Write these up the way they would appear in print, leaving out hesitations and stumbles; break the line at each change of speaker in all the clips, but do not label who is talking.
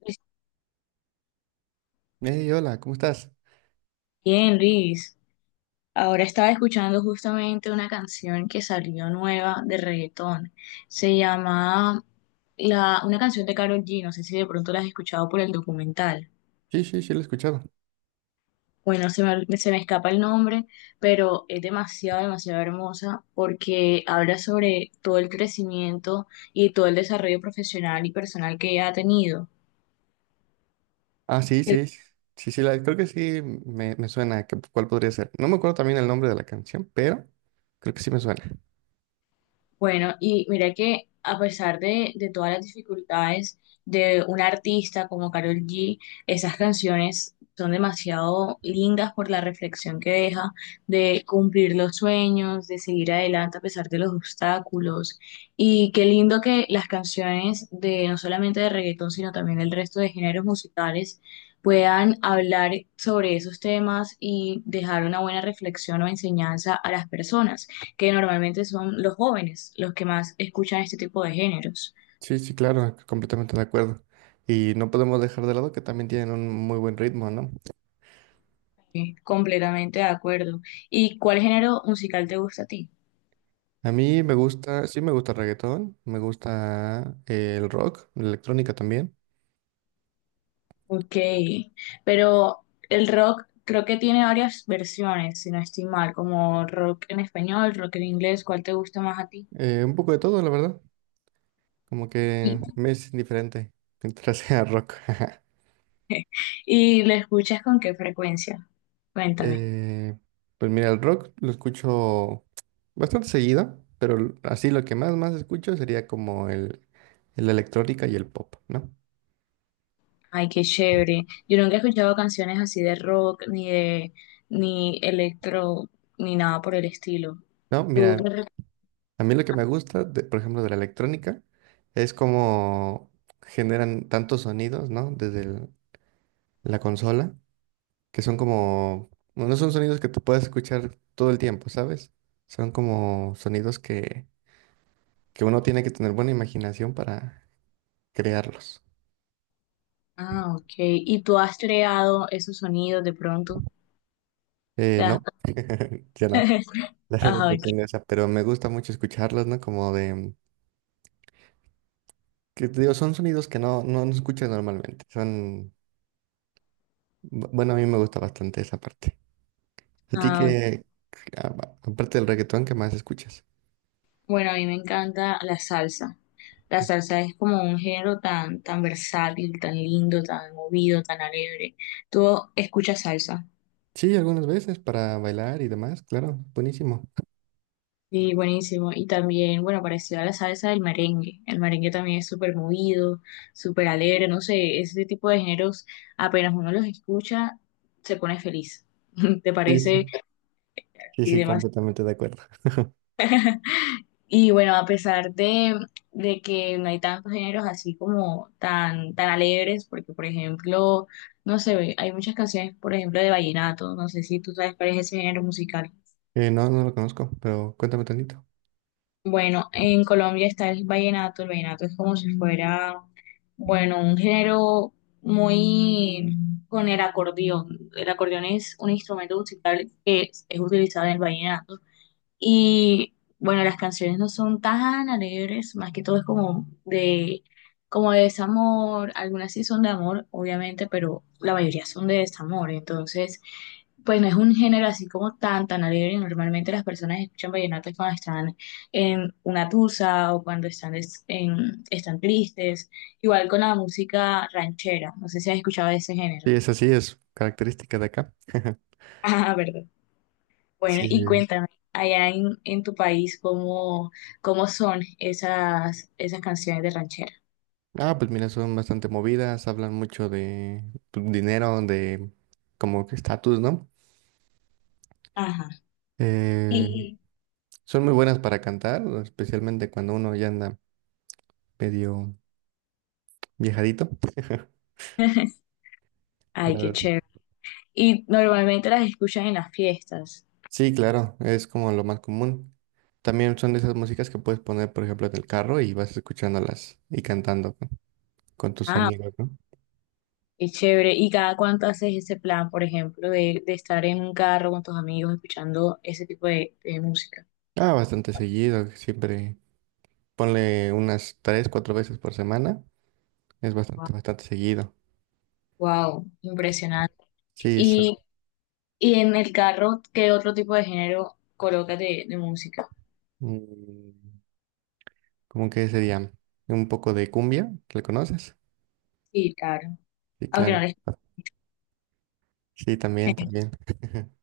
Pues
Hey, hola, ¿cómo estás?
bien, Luis. Ahora estaba escuchando justamente una canción que salió nueva de reggaetón. Se llama una canción de Karol G. No sé si de pronto la has escuchado por el documental.
Sí, sí, sí, lo he escuchado.
Bueno, se me escapa el nombre, pero es demasiado, demasiado hermosa porque habla sobre todo el crecimiento y todo el desarrollo profesional y personal que ella ha tenido.
Ah, sí, sí, sí, sí, sí, la, creo que sí me suena, que- ¿cuál podría ser? No me acuerdo también el nombre de la canción, pero creo que sí me suena.
Bueno, y mira que a pesar de todas las dificultades de un artista como Karol G, esas canciones son demasiado lindas por la reflexión que deja de cumplir los sueños, de seguir adelante a pesar de los obstáculos. Y qué lindo que las canciones de, no solamente de reggaetón, sino también del resto de géneros musicales, puedan hablar sobre esos temas y dejar una buena reflexión o enseñanza a las personas, que normalmente son los jóvenes los que más escuchan este tipo de géneros.
Sí, sí, claro, completamente de acuerdo. Y no podemos dejar de lado que también tienen un muy buen ritmo, ¿no?
Sí, completamente de acuerdo. ¿Y cuál género musical te gusta a ti?
A mí me gusta, sí me gusta el reggaetón, me gusta el rock, la electrónica también.
Ok, pero el rock creo que tiene varias versiones, si no estoy mal, como rock en español, rock en inglés. ¿Cuál te gusta más a ti?
Un poco de todo, la verdad, como
¿Y,
que me es indiferente mientras sea rock.
y lo escuchas con qué frecuencia? Cuéntame.
Eh, pues mira, el rock lo escucho bastante seguido, pero así lo que más escucho sería como el electrónica y el pop, ¿no?
Ay, qué chévere. Yo nunca he escuchado canciones así de rock, ni de, ni electro, ni nada por el estilo.
No,
¿Tú
mira, a mí lo que me gusta, por ejemplo, de la electrónica, es como generan tantos sonidos, ¿no? Desde la consola, que son como, bueno, no son sonidos que tú puedas escuchar todo el tiempo, ¿sabes? Son como sonidos que uno tiene que tener buena imaginación para crearlos.
Ah, ok. ¿Y tú has creado esos sonidos de pronto? ¿Te das
¿No? Ya no.
cuenta?
La verdad
Ah,
no tengo
ok.
esa, pero me gusta mucho escucharlos, ¿no? Como de, que te digo, son sonidos que no, no, no escuchas normalmente. Son, bueno, a mí me gusta bastante esa parte. ¿A ti
Ah, ok.
que aparte del reggaetón, qué más escuchas?
Bueno, a mí me encanta la salsa. La salsa es como un género tan, tan versátil, tan lindo, tan movido, tan alegre. ¿Tú escuchas salsa?
Sí, algunas veces para bailar y demás, claro, buenísimo.
Sí, buenísimo. Y también, bueno, parecido a la salsa, el merengue. El merengue también es súper movido, súper alegre. No sé, ese tipo de géneros, apenas uno los escucha, se pone feliz. ¿Te
Sí,
parece?
sí, sí,
Y
sí,
demás.
completamente de acuerdo.
Y bueno, a pesar de que no hay tantos géneros así como tan, tan alegres, porque por ejemplo, no sé, hay muchas canciones, por ejemplo, de vallenato. No sé si tú sabes cuál es ese género musical.
No, no lo conozco, pero cuéntame tantito.
Bueno, en Colombia está el vallenato. El vallenato es como si fuera, bueno, un género muy con el acordeón. El acordeón es un instrumento musical es utilizado en el vallenato. Y bueno, las canciones no son tan alegres, más que todo es como como de desamor. Algunas sí son de amor, obviamente, pero la mayoría son de desamor, entonces pues no es un género así como tan, tan alegre. Normalmente las personas escuchan vallenato es cuando están en una tusa o cuando están tristes, igual con la música ranchera. No sé si has escuchado de ese género.
Sí, eso sí es característica de acá.
Ah, ¿verdad? Bueno,
Sí,
y
sí.
cuéntame, allá en tu país, ¿cómo, cómo son esas canciones de ranchera?
Ah, pues mira, son bastante movidas, hablan mucho de pues, dinero, de como que estatus, ¿no?
Ajá.
Eh,
Y...
Son muy buenas para cantar, especialmente cuando uno ya anda medio viejadito,
Ay,
la
qué
verdad.
chévere. Y normalmente las escuchas en las fiestas.
Sí, claro, es como lo más común. También son de esas músicas que puedes poner, por ejemplo, en el carro y vas escuchándolas y cantando con tus
Ah,
amigos, ¿no?
qué chévere. ¿Y cada cuánto haces ese plan, por ejemplo, de estar en un carro con tus amigos escuchando ese tipo de música?
Ah, bastante seguido, siempre ponle unas tres, cuatro veces por semana, es bastante, bastante seguido.
Wow, impresionante.
Sí, son-
Y, y en el carro, ¿qué otro tipo de género colocas de música?
Mm, ¿cómo que sería? Un poco de cumbia, ¿la conoces?
Sí, claro.
Sí,
Aunque no
claro.
les...
Sí, también, también.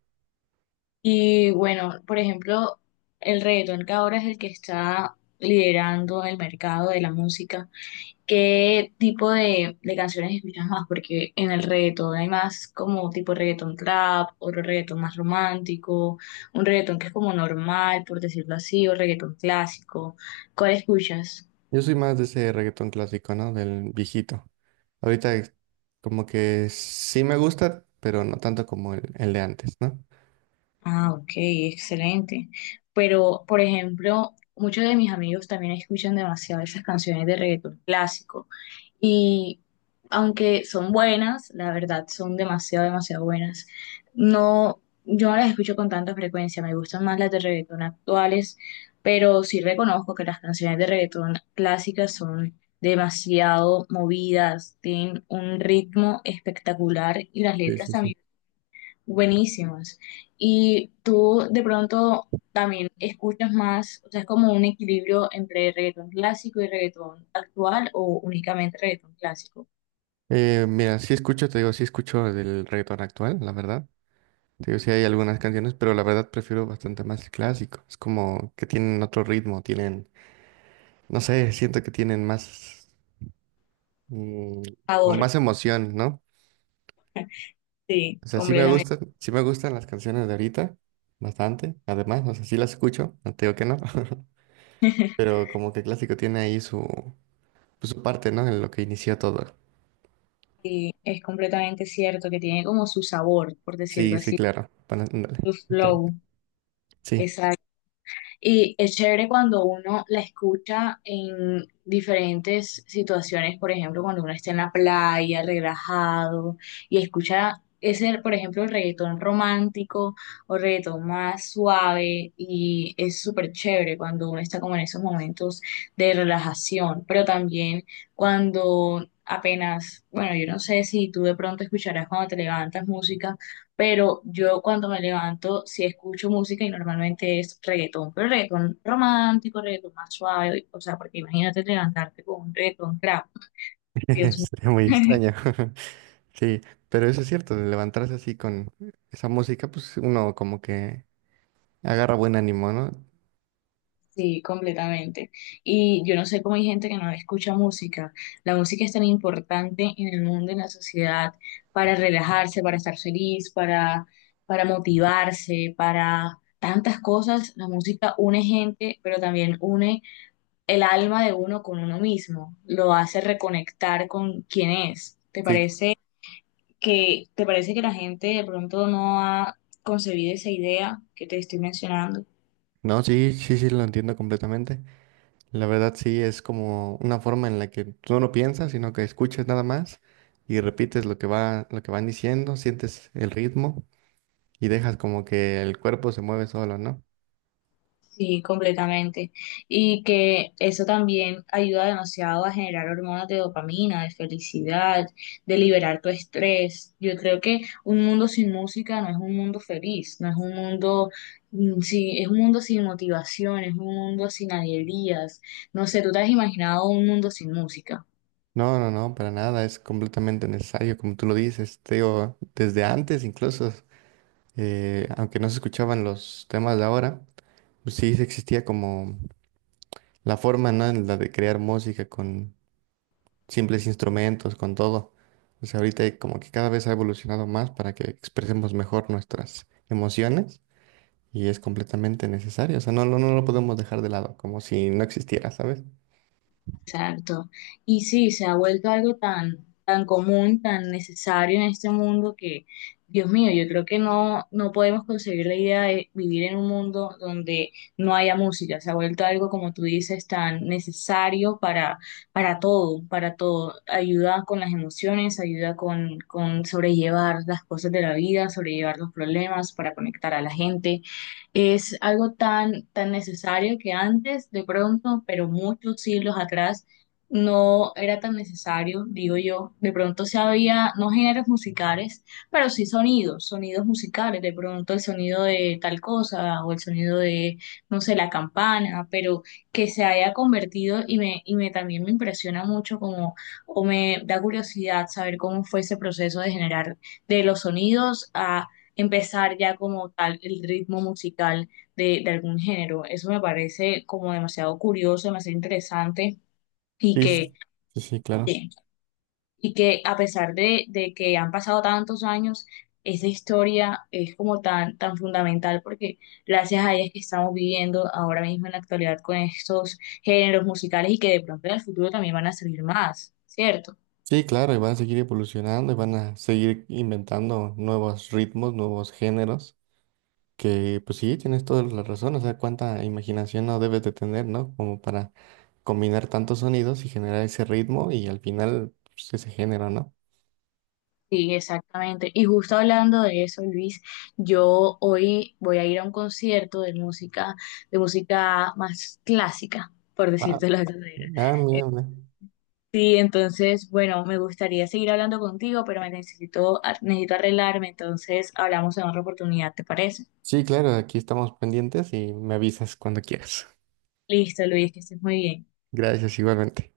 Y bueno, por ejemplo, el reggaetón, que ahora es el que está liderando el mercado de la música, ¿qué tipo de canciones escuchas más? Porque en el reggaetón hay más como tipo reggaetón trap, otro reggaetón más romántico, un reggaetón que es como normal, por decirlo así, o reggaetón clásico. ¿Cuál escuchas?
Yo soy más de ese reggaetón clásico, ¿no? Del viejito. Ahorita es como que sí me gusta, pero no tanto como el de antes, ¿no?
Ah, ok, excelente. Pero, por ejemplo, muchos de mis amigos también escuchan demasiado esas canciones de reggaetón clásico. Y aunque son buenas, la verdad son demasiado, demasiado buenas. No, yo no las escucho con tanta frecuencia, me gustan más las de reggaetón actuales, pero sí reconozco que las canciones de reggaetón clásicas son demasiado movidas, tienen un ritmo espectacular y las
Sí,
letras
sí, sí.
también buenísimas. Y tú de pronto también escuchas más, o sea, ¿es como un equilibrio entre reggaetón clásico y reggaetón actual o únicamente reggaetón clásico?
Mira, sí escucho, te digo, sí escucho del reggaetón actual, la verdad. Te digo, sí hay algunas canciones, pero la verdad prefiero bastante más el clásico. Es como que tienen otro ritmo, tienen, no sé, siento que tienen más. mm, Como
Ahora,
más emoción, ¿no?
sí,
O sea,
completamente.
sí me gustan las canciones de ahorita, bastante. Además, o sea, sí las escucho, no te digo que no. Pero como que clásico tiene ahí pues, su parte, ¿no? En lo que inició todo.
Y es completamente cierto que tiene como su sabor, por
Sí,
decirlo
sí,
así,
claro. Bueno, ándale,
su
justamente.
flow,
Sí.
esa... Y es chévere cuando uno la escucha en diferentes situaciones, por ejemplo, cuando uno está en la playa, relajado, y escucha ese, por ejemplo, el reggaetón romántico o reggaetón más suave, y es súper chévere cuando uno está como en esos momentos de relajación. Pero también cuando apenas, bueno, yo no sé si tú de pronto escucharás cuando te levantas música, pero yo cuando me levanto sí escucho música y normalmente es reggaetón, pero reggaetón romántico, reggaetón más suave. O sea, porque imagínate levantarte con un reggaetón trap, Dios mío.
Sería muy extraño. Sí, pero eso es cierto, de levantarse así con esa música, pues uno como que agarra buen ánimo, ¿no?
Sí, completamente. Y yo no sé cómo hay gente que no escucha música. La música es tan importante en el mundo, en la sociedad, para relajarse, para estar feliz, para motivarse, para tantas cosas. La música une gente, pero también une el alma de uno con uno mismo, lo hace reconectar con quién es. ¿Te
Sí,
parece te parece que la gente de pronto no ha concebido esa idea que te estoy mencionando?
no, sí, sí, sí, lo entiendo completamente. La verdad sí es como una forma en la que tú no piensas, sino que escuchas nada más y repites lo que va, lo que van diciendo, sientes el ritmo y dejas como que el cuerpo se mueve solo, ¿no?
Sí, completamente. Y que eso también ayuda demasiado a generar hormonas de dopamina, de felicidad, de liberar tu estrés. Yo creo que un mundo sin música no es un mundo feliz, no es un mundo, mm, sí, es un mundo sin motivación, es un mundo sin alegrías. No sé, ¿tú te has imaginado un mundo sin música?
No, no, no, para nada, es completamente necesario, como tú lo dices, te digo, desde antes incluso, aunque no se escuchaban los temas de ahora, pues sí existía como la forma, ¿no? En la de crear música con, simples instrumentos, con todo. O sea, ahorita como que cada vez ha evolucionado más para que expresemos mejor nuestras emociones y es completamente necesario. O sea, no, no, no lo podemos dejar de lado, como si no existiera, ¿sabes?
Exacto. Y sí, se ha vuelto algo tan, tan común, tan necesario en este mundo que, Dios mío, yo creo que no, no podemos concebir la idea de vivir en un mundo donde no haya música. Se ha vuelto algo, como tú dices, tan necesario para todo, para todo. Ayuda con las emociones, ayuda con sobrellevar las cosas de la vida, sobrellevar los problemas, para conectar a la gente. Es algo tan, tan necesario, que antes, de pronto, pero muchos siglos atrás, no era tan necesario, digo yo. De pronto se había, no géneros musicales, pero sí sonidos, sonidos musicales. De pronto el sonido de tal cosa o el sonido de, no sé, la campana. Pero que se haya convertido y me también me impresiona mucho como, o me da curiosidad saber cómo fue ese proceso de generar, de los sonidos, a empezar ya como tal el ritmo musical de algún género. Eso me parece como demasiado curioso, demasiado interesante y
Sí,
que,
sí, sí, claro.
sí, y que a pesar de que han pasado tantos años, esa historia es como tan, tan fundamental, porque gracias a ella es que estamos viviendo ahora mismo en la actualidad con estos géneros musicales, y que de pronto en el futuro también van a salir más, ¿cierto?
Sí, claro, y van a seguir evolucionando y van a seguir inventando nuevos ritmos, nuevos géneros, que pues sí, tienes toda la razón, o sea, cuánta imaginación no debes de tener, ¿no? Como para combinar tantos sonidos y generar ese ritmo y al final pues, ese género, ¿no?
Sí, exactamente. Y justo hablando de eso, Luis, yo hoy voy a ir a un concierto de música más clásica, por decirte la verdadera.
Ah,
Eh,
mira, mira.
Sí, entonces, bueno, me gustaría seguir hablando contigo, pero necesito arreglarme, entonces hablamos en otra oportunidad, ¿te parece?
Sí, claro, aquí estamos pendientes y me avisas cuando quieras.
Listo, Luis, que estés muy bien.
Gracias, igualmente.